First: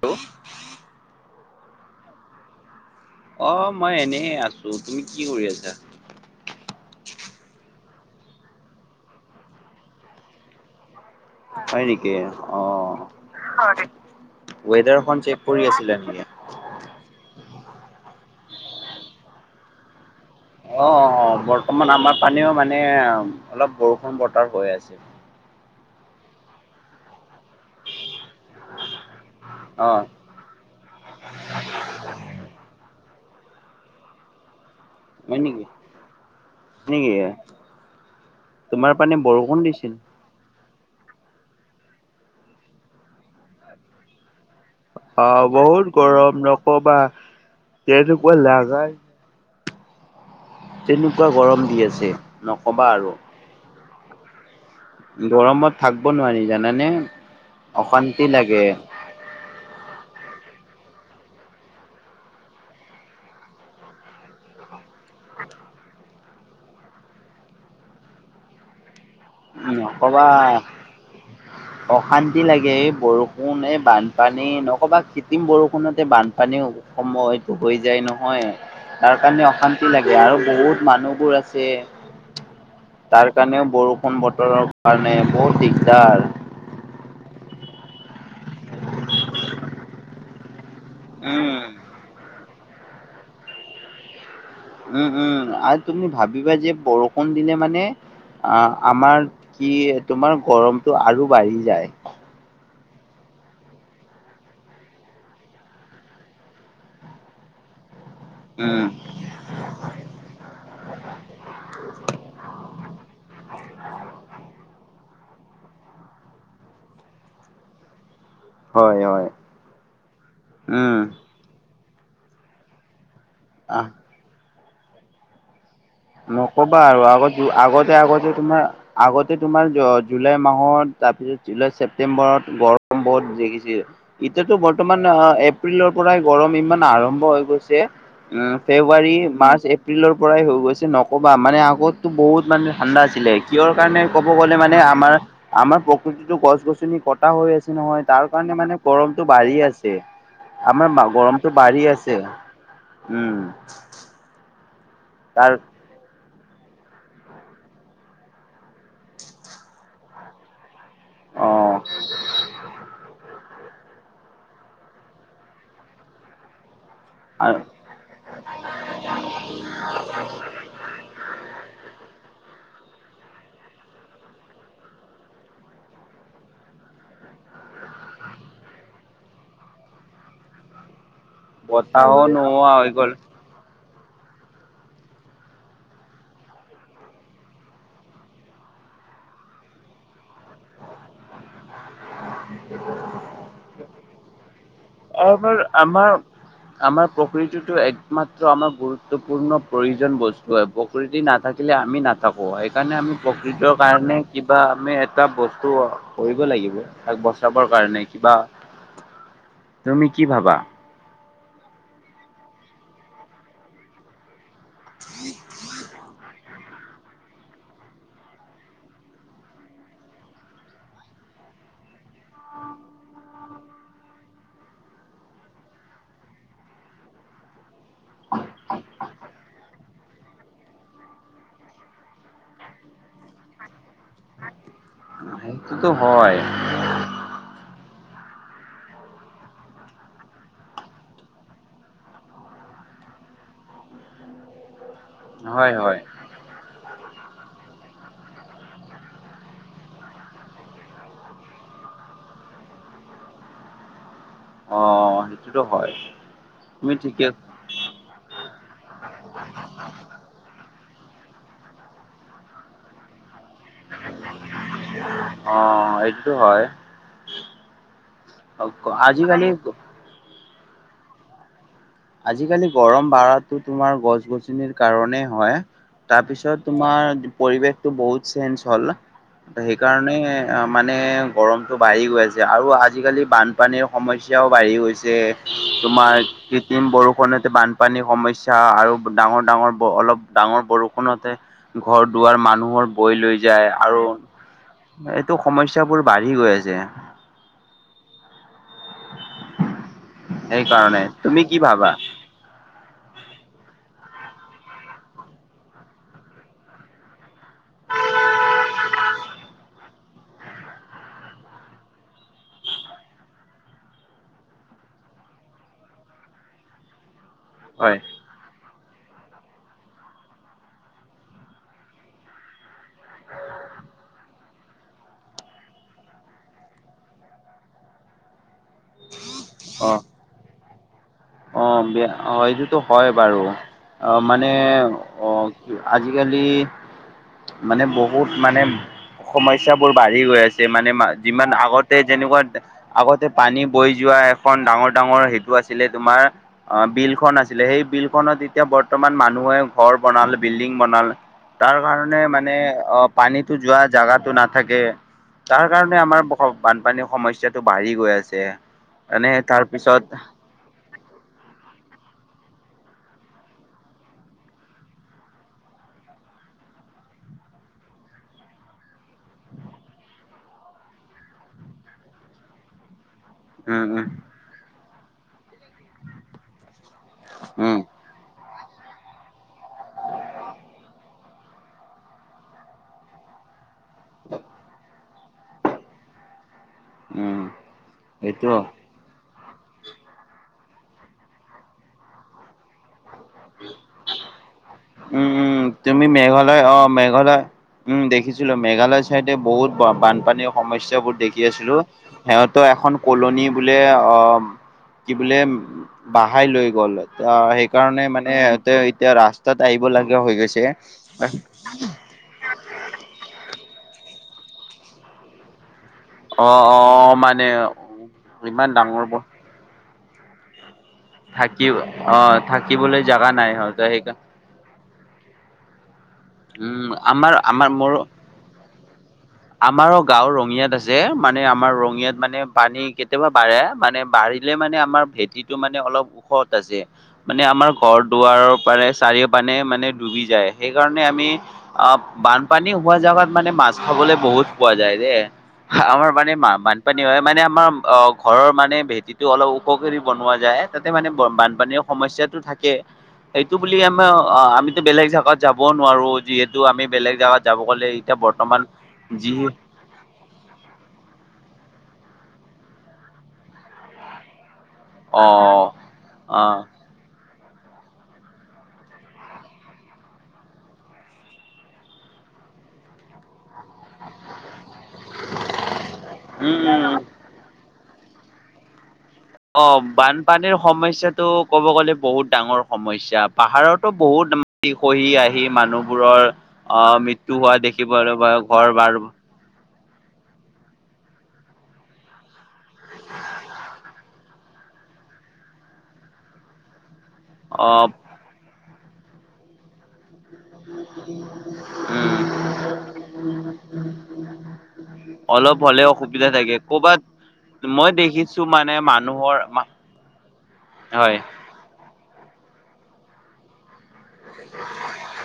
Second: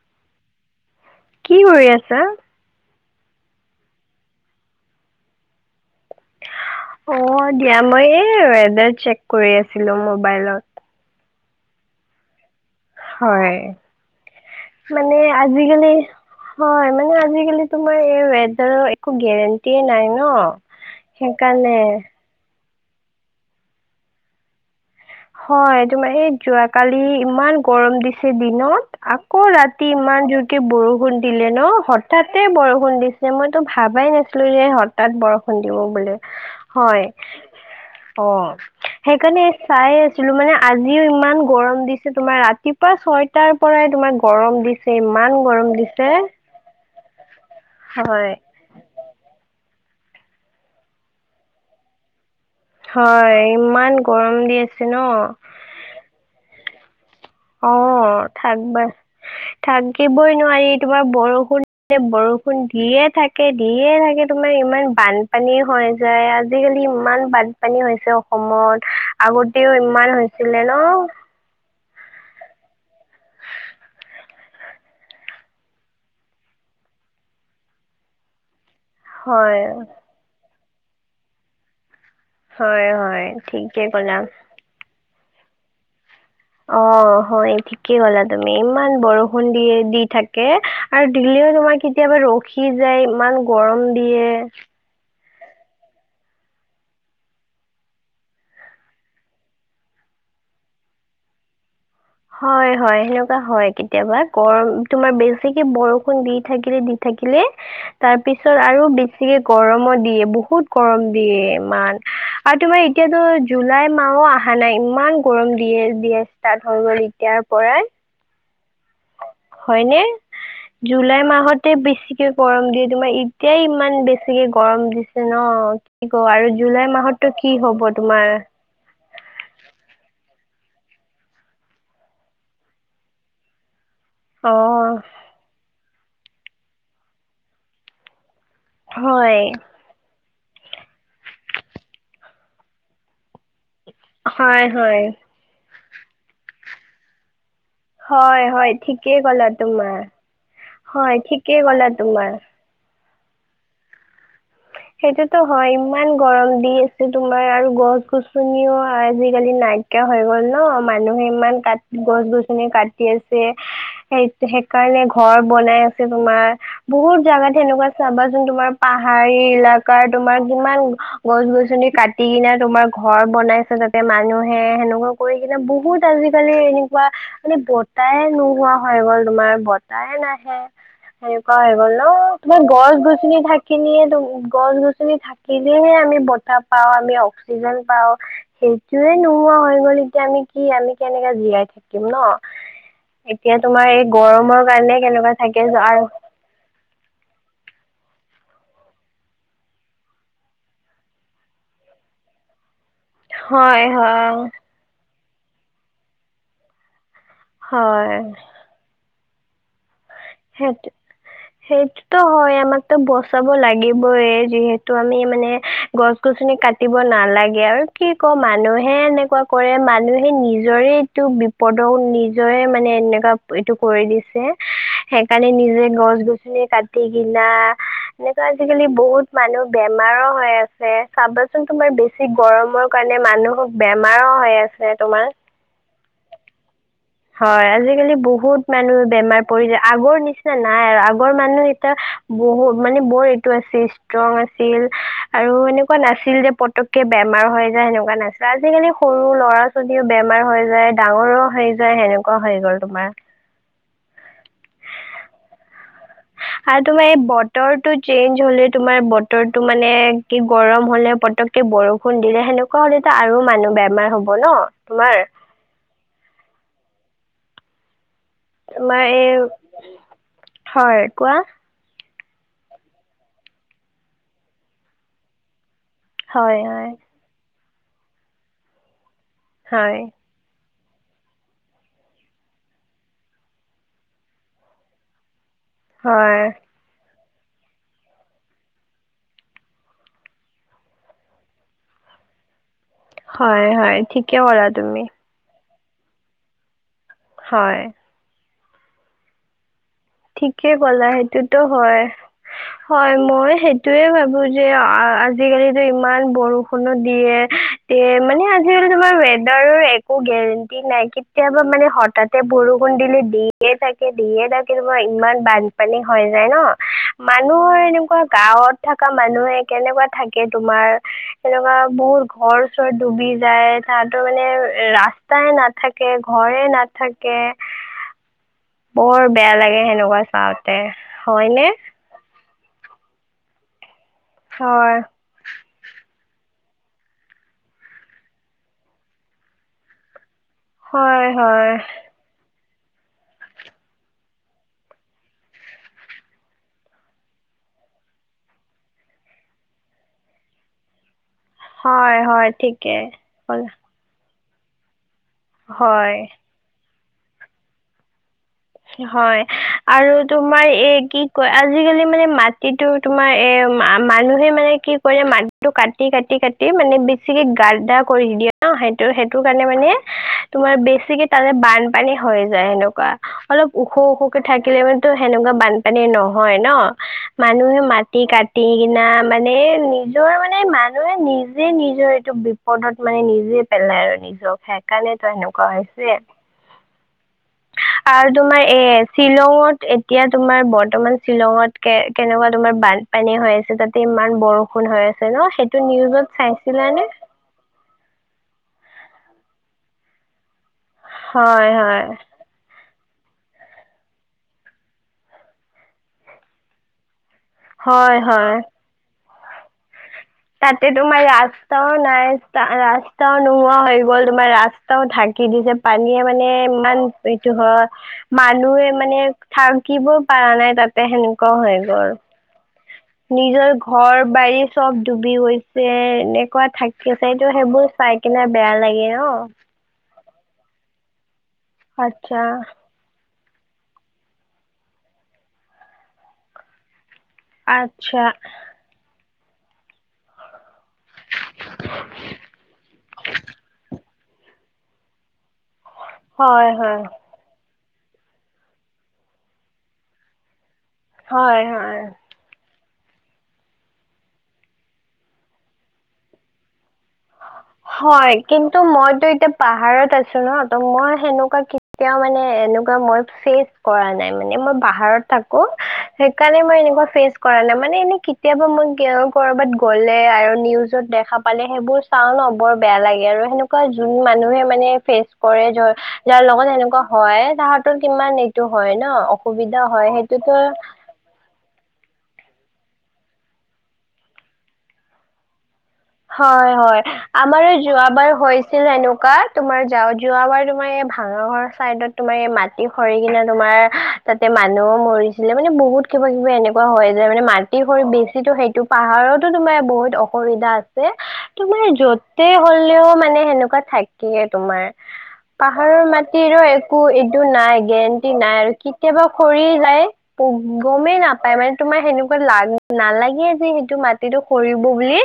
টো [unintelligible] কি কৰি আছা? অ মই এনে আছো, তুমি কি কৰি আছা? অ দিয়া মই এই ৱেডাৰ চেক কৰি আছিলো মবাইলত। হয় নেকি? অ হয়। মানে ৱেডাৰখন চেক কৰি আজিকালি, আছিলা নেকি হয় মানে আজিকালি তোমাৰ ৱেদাৰৰ একো [unintelligible] গেৰেণ্টিয়ে নাই ন। অ সেইকাৰণে বৰ্তমান আমাৰ পানীও মানে অলপ বৰষুণ বতৰ হৈ আছে। হয় তোমাৰ এই যোৱাকালি ইমান গৰম দিছে দিনত আ আকৌ ৰাতি অ ইমান জোৰকে বৰষুণ দিলে ন? হঠাতে বৰষুণ দিছিল। যে মইতো ভাবাই নাছিলো যে হঁত [unintelligible] তাত হয় বৰষুণ নেকি দিব বোলি হয়। নেকি অ তোমাৰ পানে সেইকাৰণে বৰষুণ [unintelligible] চাই দিছিল আছিলো মানে আজিও ইমান গৰম দিছে, তোমাৰ ৰাতিপুৱা ছয়টাৰ পৰাই তোমাৰ গৰম দিছে অ ইমান গৰম বহুত দিছে গৰম নকবা হয় তেনেকুৱা লাগাই তেনেকুৱা গৰম দি আছে। নকবা আৰু হয় ইমান গৰম দি আছে। ন গৰমত থাকিব নোৱাৰি জানানে। অ অশান্তি লাগে থাকিবা থাকিবই নোৱাৰি তোমাৰ বৰষুণ বৰষুণ দিয়ে থাকে দিয়ে থাকে তোমাৰ ইমান বানপান পানী হৈ যায় আজিকালি ইমান বানপানী হৈছে অসমত। আগত তেওঁও ইমান নকবা হৈছিলে ন? অশান্তি লাগে, এই বৰষুণ এই বানপানী নকবা কৃত্ৰিম বৰষুণতে বানপানী হ' সময়টো হৈ যায় নহয়। তাৰ কাৰণে হয় অশান্তি লাগে আৰু বহুত মানুহবোৰ আছে হয় হয় তাৰ কাৰণেও ঠিকে বৰষুণ ক'লা বতৰৰ কাৰণে বহুত দিগদাৰ। অ হয় ঠিকেই কলা তুমি, ইমান বৰষুণ দিয়ে দি থাকে। আৰু দিলেও উম, তোমাৰ কেতিয়াবা ৰখি যায় ইমান গৰম দিয়ে উম উম আৰু তুমি ভাবিবা যে বৰষুণ দিলে মানে- অ আমাৰ কি তোমাৰ গৰমতটো আৰু বাঢ়ি যায়। হয় হয় সেনেকুৱা হয়, কেতিয়াবা গৰম তুমাৰ বেছিকে বৰষুণ দি থাকিলে দি থ থাকিলে তাৰপিছত উম, আৰু বেছিকে গৰমো দিয়ে, বহুত গৰম দিয়ে ইমান আৰু তোমাৰ এতিয়াতো জুলাই মাহও অহা নাই ইমান গৰম দিয়ে বিয়া ষ্টাৰ্ট হৈ গ'ল এতিয়াৰ পৰাই। হয়, হয়, হয়নে? উম, জুলাই মাহত ত বেছিকে গৰম দিয়ে, তোমাৰ এতিয়াই আহ ইমান বেছিকে গৰম দিছে ন। কি ক আৰু নকবা জুলাই আৰু আগ মাহতো কি হব আগতে আগতে তোমাৰ আগতে তোমাৰ জুলাই মাহত তাৰপিছত জুলাই ছেপ্তেম্বৰত গৰম বহুত দেখিছিল। অ এতিয়াতো বৰ্তমান আহ এপ্ৰিলৰ পৰাই গৰম ইমান আৰম্ভ হৈ গৈছে। উম ফেব্ৰুৱাৰী হয় মাৰ্চ এপ্ৰিলৰ পৰাই হৈ গৈছে। নকবা মানে আগতো বহুত মানে ঠাণ্ডা আছিলে। কিহৰ কাৰণে ক'ব গ'লে হয় মানে হয় আমাৰ আমাৰ প্ৰকৃতিতো গছ গছনি কটা হৈ আছে। নহয় তাৰ হয় কাৰণে হয় মানে ঠিকেই গৰমতটো ক'লা বাঢ়ি আছে। তোমাৰ আমাৰ হয় গৰমটো ঠিকেই বাঢ়ি ক'লা আছে, তোমাৰ উম সেইটোতো তাৰ হয় ইমান গৰম দি আছে তোমাৰ আৰু গছ গছনিও আজিকালি নাইকিয়া হৈ গ'ল ন। মানুহে ইমান কাট গছ গছনি কাটি আছে। স সেইকাৰণে ঘৰ বনাই আছে তোমাৰ বহুত জোগা অ'। তেনেকুৱা চাবা যোন তোমাৰ পাহ পাৰী এলকাৰাৰ তোমাৰ কিমান গছ গছনি কাটি তোমাৰ ঘৰ বনাইছে তাতে মানুহে সেনেকুৱা কৰি কিনে বহুত আজিকালি এনেকুৱা। মানে বতাহে নোহোৱা হৈ গ'ল তোমাৰ বতাহ নাহে। সেনেকুৱা হৈ গ'ল ন বতাহও তোমাৰ নোহোৱা হৈ গছ গ'ল গছনি থাকি। খিনিয়েম গছ গছনি থাকিলেহে আমি বতাহ পাওঁ। আমি অক্সিজেন পাও। এইটোয়ে নোহোৱা হৈ গ'ল এতিয়া আমি কি আমি কেনেকাে জীয়াই থাকো? ম ন এতিয়া তোমাৰ এই গৰমৰ কাৰণে কেনেকুৱা থাকে [inaudible] আৰু আমাৰ আমাৰ প্ৰকৃতিতো এক মাত্ৰ আমাৰ গুৰুত্বপূৰ্ণ প্ৰয়োজন বস্তু হয় প্ৰকৃতি নাথাকিলে আমি নাথাকো। সেইকাৰণে আমি প্ৰকৃতৰ হয় কাৰণে হয় কিবা আমি এটা বস্তু কৰিব লাগিব। তাক বচাবৰ কাৰণে হয় কিবা তুমি কি ভাবা? সেইটো সেইটোতো হয় আমাকতো বচাব লাগিবই। যিহেতু আমি মানে গছ গছনি কাট দ নালাগে আৰু কি ক মানুহে এনেকুৱা কৰে মানুহে নিজৰে এইটো বিপদ [inaudible] তেওঁ নিজৰে মানে এনেকুৱা এইটো কৰি দিছে। সেইকাৰণে নিজে গছ গছনি কাটি কিনা এনেকুৱা আজিকালি বহুত মানুহ বেমাৰ বেমাৰ হৈ আছে চাবাচোন তোমাৰ বেছি গৰমৰ কাৰণে মানুহক বেমাৰো হৈ আছে তোমাৰ টোতো হয়। হয়, আজিকালি বহুত মানুহে বেমাৰ পৰি যায় আগৰ নিচিনা নাই আৰু আগৰ মানুহ এতিয়া বহুত মানে বৰ এইটো আছিল ষ্ট্ৰং আছিল, আৰু হয় এনেকুৱা হয় নাছিল যে প তককে বেমাৰ হৈ যায় সেনেকুৱা নাছিল। আজিকালি সৰু ল'ৰা -ছোৱালীও বেমাৰ হৈ যায়, ডাঙৰো হৈ যায় সেনেকুৱা হৈ গ'ল তোমাৰ। সেইটো হয়। আৰু তুমি তোমাৰ এই ঠিকে বতৰটো চেঞ্জ হ'লে তোমাৰ বতৰটো মানে কি গৰম হ'লে পতককে বৰষুণ দিলে সেনেকুৱা হ'লে এ আৰু মানুহ বেমাৰ হব ন তোমাৰ। অ এইটো হয়। অক তোমাৰ এই আজিকালি হয় কোৱা? আজিকালি গৰম বাঢ়াতো তোমাৰ গছ গছনিৰ কাৰণেই হয়। হয় তাৰপিছত হয় তোমাৰ পৰিৱেশটো বহুত চেঞ্জ হ'ল, হয় সেইকাৰণে মানে গৰমটো বাঢ়ি গৈ আছে আৰু আজিকালি বানপানীৰ সমস্যাও বাঢ়ি গৈছে। তোমাৰ হয় বৰষুণতে বানপানীৰ সমস্যা আৰু ডাঙৰ ডাঙৰ অলপ ডাঙৰ বৰষুণতে ঘ দুৱাৰ মানুহৰ বৈ লৈ হয় যায় হয় আৰু ঠিকে ক'লা তুমি এইটো সমস্যা স্যাবোৰ বাঢ়ি গৈ আছে। হয়। ঠিকে সেইকাৰণে ক'লা তুমি কি সেইটোতো ভাবা হয়, হয় মই সেইটোয়ে ভাবো বোযে আ আজিকালি যে ইমান বৰষুনো দিয়ে তে মানে আজিকালি তোমাৰ এডাৰো একো গেৰেণ্টি নাই কেতিয়াবা মানে হঠাতে বৰষুণ দিলে দিয়ে থাকে দিয়ে থাক কেতিয়াবা ইমান বানপানী হৈ যায় ন, মানুহৰ হয়। এনেকুৱা গাঁৱত থকা মানুহে কেনেকুৱা থাকে তোমাৰ, সেনেকুৱা বহুত ঘৰ চৰ ডুবি যায় কথাতো মানে ৰাস্তাই নাথাকে, ঘৰে নাথাকে বৰ বেয়া লাগে অ সেনেকুৱা চাওঁতে। অ হয়নে বেয়া অ সেইটোতো হয় বাৰু। অ মানে, হয় অ আজিকালি মানে বহুত মানে সমস্যাবোৰ বাঢ়ি গৈ আছে। যিমানে হয় যিমান হয় আগতে যেনেকুৱা আগতে পানী বৈ যোৱা এখন ডাঙৰ -ডাঙৰ সেইটো আছিলে তোমাৰ অ বিলখন আছিলে, সেই বিলখনত এতিয়া বৰ্তমান মানুহে ঘৰ বনালে বিল্ডিং বনাল তাল, তাৰ হয় কাৰণে হয় মানে ঠিকে অ পানীটো ক'লা। যোৱা জাগাতো নাথাকে। তাৰ কাৰণে হয় আমাৰ বানপানীৰ সমস্যাটো বাঢ়ি গৈ আছে। এনে হয় তাৰপিছত আৰু তোমাৰ এ কি কয় আজিকালি মানে মাটিটো তোমাৰ এ মানুহে মানে কি কৰিলে মাটিটো কাটি কাটি কাটি মানে বেছিকে গাদ্দা কৰি দিয়ে ন সেটো সেইটো কাৰণে মানে তোমাৰ বেছ ছিকে তাৰে বানপানী হৈ যায় সেনেকুৱা। অলপ উম, ওখ উম, ওখকে থাকিলে মানেটো সেনেকুৱা বানপানী নহয় ন? উম। মানুহে মাটি কাট টিকিনা মানে নিজৰ মানে মানুহে নিজে নিজৰ এইটো বিপদত মানে নিজে পেলাই আৰু নিজক সেইকাৰণেতো এনেকুৱা হৈছে। উম। তাৰ আৰু এইটো তোমাৰ এ শ্বিলঙত এতিয়া তোমাৰ ব ৰ্তমান শ্বিলঙত কে কেনেকুৱা তোমাৰ বানপানী হৈ আছে তাতে ইমান বৰষ উম উম, তুমি মেঘালয় অ চাইছিলানে? মেঘালয় উম দেখিছিলো মেঘালয় চাইডে বহুত বানপানীৰ সমস্যাবোৰ দেখি হয় আছিলো। হয় সিহঁতৰ এখন কুলনি বোলে অ কি বোলে বাহাই লৈ গ'ল। অ সেইকাৰণে হয় মানে হয় তেও এতিয়া ৰাস্তাত আহিব লা তাতে তোমাৰ ৰাস্তাও নাই ৰাস্তাও নোহোৱা হৈ বল তোমাৰ ৰাস্তাও ঢাকি দিছে। পানীয়ে মানে অ', ইমান অ', মানে এইটো হয় ইমান মানুহে ডাঙৰ মানে ব- থাক। কিব পৰা নাই তাত। সেনেকুৱা থাকি হৈ গল অ' থাকিবলৈ জাগা নাই নিজৰ সিহঁতৰ ঘৰ সেইকাৰণে বাৰী চব। যি হৈছে। এনেকুৱা উম, আমাৰ থাকিছেতটো আমাৰ সেইবোৰ মোৰ চাই কিনে বেয়া লাগে ন। যে মানে আমাৰ ৰঙিয়াত আচ্ছা, মানে পানী কেতিয়াবা। বাঢ় মানে বাঢ়িলে মানে আমাৰ ভেটিটো মানে অলপ ওখত আছে। মানে আমাৰ ঘৰ আচ্ছা। দুৱাৰৰ পপৰা চাৰিও পানে মানে ডুবি যায় সেইকাৰণে। আমি অ বানপানী হোৱা জোগাত মানে মাছ খাবলৈ বহুত পোৱা যায় যে। আমাৰ মানে মা বানপানী হয় মানে আমাৰ। অ ঘৰৰ মানে ভেটিটো অলপ উখকৰি বনোৱা যায়। তাতে মানে হয়, বানপানীৰ হয়। সমস্যাটো থাকে। এইটো বুলি আমা আমিতো বেলেগ জাগাত যাব নোৱাৰো যিহেতু আমি বেলেগ জাগাত। হয় কিন্তু মইতো এতিয়া পাহাৰত আছো ন ত মই সেনেকুৱা। তেওঁ মানে এনেকুৱা মই ফেচ কৰা নাই মানে মই। পাহাৰত থাকো অ', সেইকাৰণে অ', মই এনেকুৱ ফেচ। কৰা নাই মানে এনেই কেতিয়াবা মই কৰবাত গ'লে আৰু নিউজত দেখা পালে সেইবোৰ চাও ন। বৰ বেয়া লাগে আৰু সেন। কোৱ যোন মানুহে মানে ফেচ কৰেৰ যাৰ লগত উম। সেনেকুৱা হয় তাহ। টো কিমান এইটো হয়। ন অ অসুবিধা হয় বানপানীৰ সেইটোতো সমস্যাটো কব গ'লে বহুত ডাঙৰ। সমস্যা পাহাৰতো বহুত খহি আহি মানুহ। হয় হয় আমাৰ দেখিবলৈ বা যোৱাবাৰ ঘৰ হৈছিল বাৰ এেনেকুৱাত। তোমাৰ যা যোৱাবাৰ তোমাৰ এই ভাঙৰৰ চাইডত তোমাৰ এই মাটি খহি কিনে তোমাৰ তাতে। মানুহো মৰিছিলে মানে বহুত কিবা কিবি এনেকুৱা হয়। যে মানে মাটি অ', খহি বেছিটো সেইটো পাহাৰতো তোমাৰ বহুত অসুবিধা আছ। ছে তোমাৰ উম, যতে হলেও মানে সেনেকুৱা থাকে তোমাৰ। অলপ হ'লেও পাহাৰৰ অসুবিধা থাকে মাটিৰো ক'বাত একো এইটো নাই মই গেৰেণ্টি দেখিছো নাই আৰু মানে কেতিয়াবা মানুহৰ মা খৰি যাই। গমেই হয়, নাপায় মানে তোমাৰ সেনেকুৱা। নালাগিয় যে সেইটো মাটিটো সৰিব বুলি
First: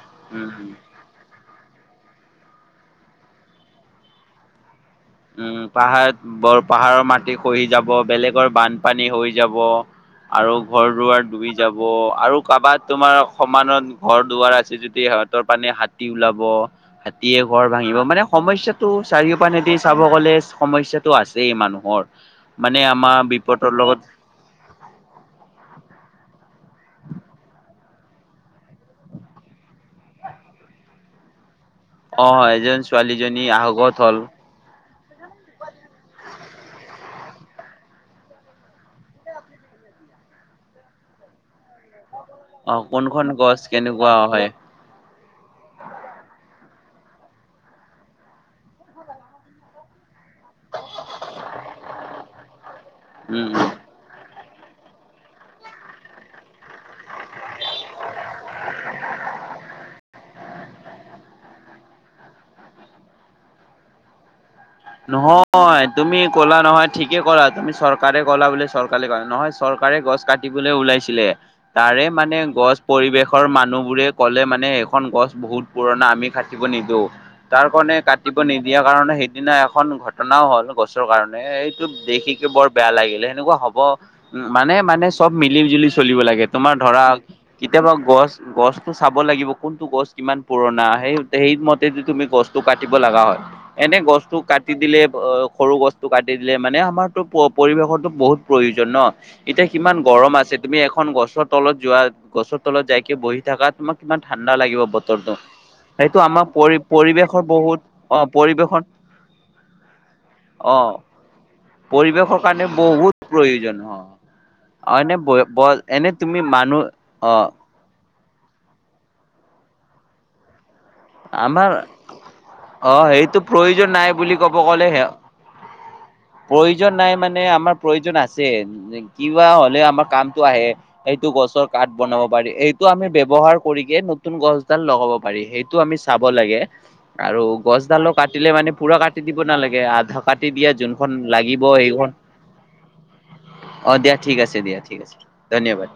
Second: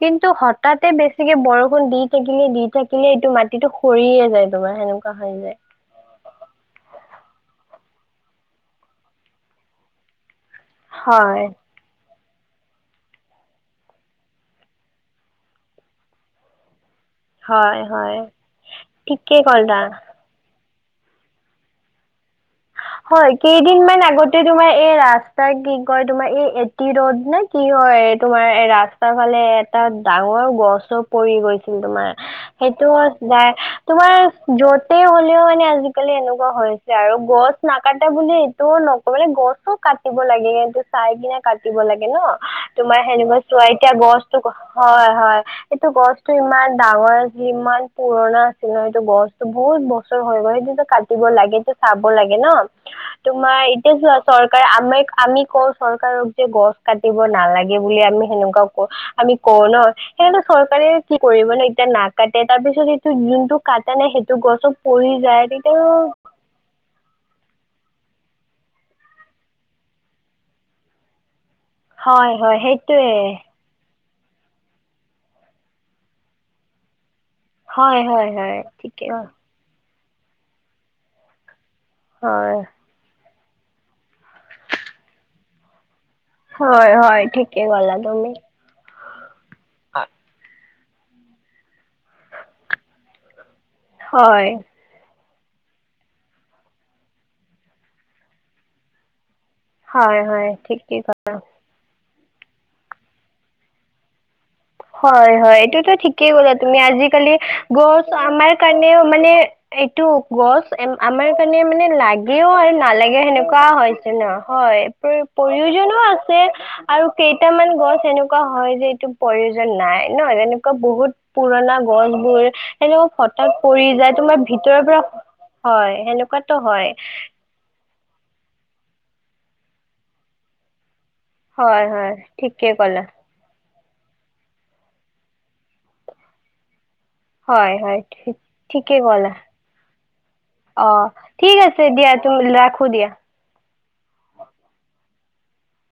কিন্তু উম। উম। হঠাতে বেছি। কে বৰষুণ দি থাকিলে দি থাকিলে এইটো মাটিতটো সৰিয়ে যায় তোমাৰ সেনেকুৱা। হৈ উম যায় পাহাৰত বৰ পাহাৰৰ মাটি খহি যাব বেলেগৰ বানপানী হৈ যাব আৰু ঘৰ দুৱাৰ হয় ডুবি যাব আৰু কাৰবাৰ তোমাৰ সমানত ঘৰ দুৱাৰ আছে যদি সিহঁতৰ পানে হাতী ওলাব হাতীয়ে ঘৰ হয় ভাঙিব হয় মানে সমস্যাটো চাৰিও ঠিকেই পিনেদি ক'লা সমস্যাটো আছেই মানুহৰ মানে আমাৰ হয় বিপদৰ কেইদিন লগত মান আগতে তোমাৰ এই ৰাস্তা কি কয় তোমাৰ এই তিৰদ নে কি হয় তোমাৰ ৰাস্তাৰ ফালে এটা ডাঙৰ গছো পৰি গৈছে পৰিছিল তোমাৰ অ', এজন সেইটো ছোৱালীজনী আহগত তোমাৰ হ'ল। য'ত গোটেই হ'লেও মানে আজিকালি এনেকুৱা হৈছে আৰু গছ নাকাটে বুলি এইটোও নকও কিন্ত গছো কাটিব লাগে এইটো চাই কিনে কাটিব লাগে ন অ', তোমাৰ কোনখন সেনেকুৱা গছ চোৱা এতিয়া কেনেকুৱা গছটো হয় হয় হয় সেইটো গছটো ইমান ডাঙৰ আছিল ইমান পুৰণা আছিল ন সেইটো গছতো বহুত বছৰ হৈ গ'ল সেইটোটো কাটিব লাগে চাব লাগে ন উম, তোমাৰ উম। এতিয়া চোৱা চৰকাৰ আমাক আমি কওঁ চৰকাৰক যে গছ কাটিব নালাগে বুলি আমি সেনেকুৱাও কওঁ আমি কও ন সেইনো চৰকাৰে কি কৰিব ন এতিয়া নাকাটে তাৰ পিছত এইটো যোনটো কাটা নাই সেইটো সেইটো গছত পৰি যায় তেতিয়া নহয় তুমি ক'লা নহয় ঠিকেই কলা তুমি চৰকাৰে ক'লা বোলে চৰকাৰে কলা নহয় চৰকাৰে গছ কাটিবলৈ ওলাইছিলে তাৰে মানে হয় হয় গছ সেইটোৱে পৰিৱেশৰ মানুহবোৰে। ক'লে মানে সেইখন গছ বহুত পুৰণা আমি কাটিব নিদিওঁ তাৰ কাৰণে হয় হয় কাটিব হয় নিদিয়াৰ ঠিকে কাৰণে সেইদিনা। এখন ঘটনাও হল গছৰ কাৰণে এইটো দেখিকে হয় বৰ বেয়া লাগিলে। তেনেকুৱা হ'ব উ মানে মানে চব মিলি জুলি চলিব লাগে তোমাৰ হয় ধৰা হয় ঠিকে কেতিয়াবা ক'লা তুমি গছ গছো চাব লাগিব কোনটো গছ কিমান পুৰণা পুৰনা সেই সেই মতে যদি তুমি গছটো কাটিব লগা হয় এনেই গছটো হয় কাটি দিলে অঁ সৰু গছটো কাটি দিলে মানে আমাৰতো পৰিৱেশৰো বহুত প্ৰয়োজন ন এতিয়া কিমান হয় গৰম হয় আছে তুমি ঠিকে এখন ক'লা গছৰ তলত যোৱা গছৰ তলত যাইকে বহি থাকা তোমাক কিমান ঠাণ্ডা লাগিব হয় বতৰটো হয় এইটোতো সেইটো ঠিকেই আমাৰ ক'লা পৰি তুমি আজিকালি পৰিৱেশৰ বহুত গছ অ আমাৰ পৰিৱেশন কাৰণেও মানে এইটো গছ অ আমাৰ কাৰণে মানে পৰিৱেশৰ লাগেও কাৰণে আৰু বহুত নালাগে সেনেকুৱা প্ৰয়োজন হয়। হৈছে ন হয় অ এনে ব বল প্ৰয়োজনো এনে তুমি আছে মানুহ আৰু অ কেইটামান গছ এনেকা এনেকুৱা হয় যে এইটো প্ৰয়োজন নাই ন এনেকৱা বহুত আমাৰ পুৰণা গছ বোৰ অ এনেকুৱা সেইটো হঠাৎ পৰি প্ৰয়োজন নাই যায় বুলি তোমাৰ ক'ব ভিতৰৰ পৰা গ'লে হয় সেনেকুৱাটো হয়। প্ৰয়োজন নাই মানে আমাৰ প্ৰয়োজন আছে কিবা হলে আমাৰ কামটো আহে এইটো গছৰ হয় কাঠ হয় বনাব পাৰি ঠিকে এইটো ক'লা আমি ব্যৱহাৰ কৰিকে নতুন গছডাল লগাব পাৰি সেই সেইটো আমি চাব লাগে। আৰু হয় হয় গছডালো ঠি- কাটিলে মানে ঠিকে পুৰা কাটি ক'লা দিব নালাগে আধা কাটি দিয়া যোনখন লাগিব সেইখন এটো ৰাখো দিয়া। অঁ দিয়া ঠিক আছে দিয়া ঠিক আছে ধন্যবাদ।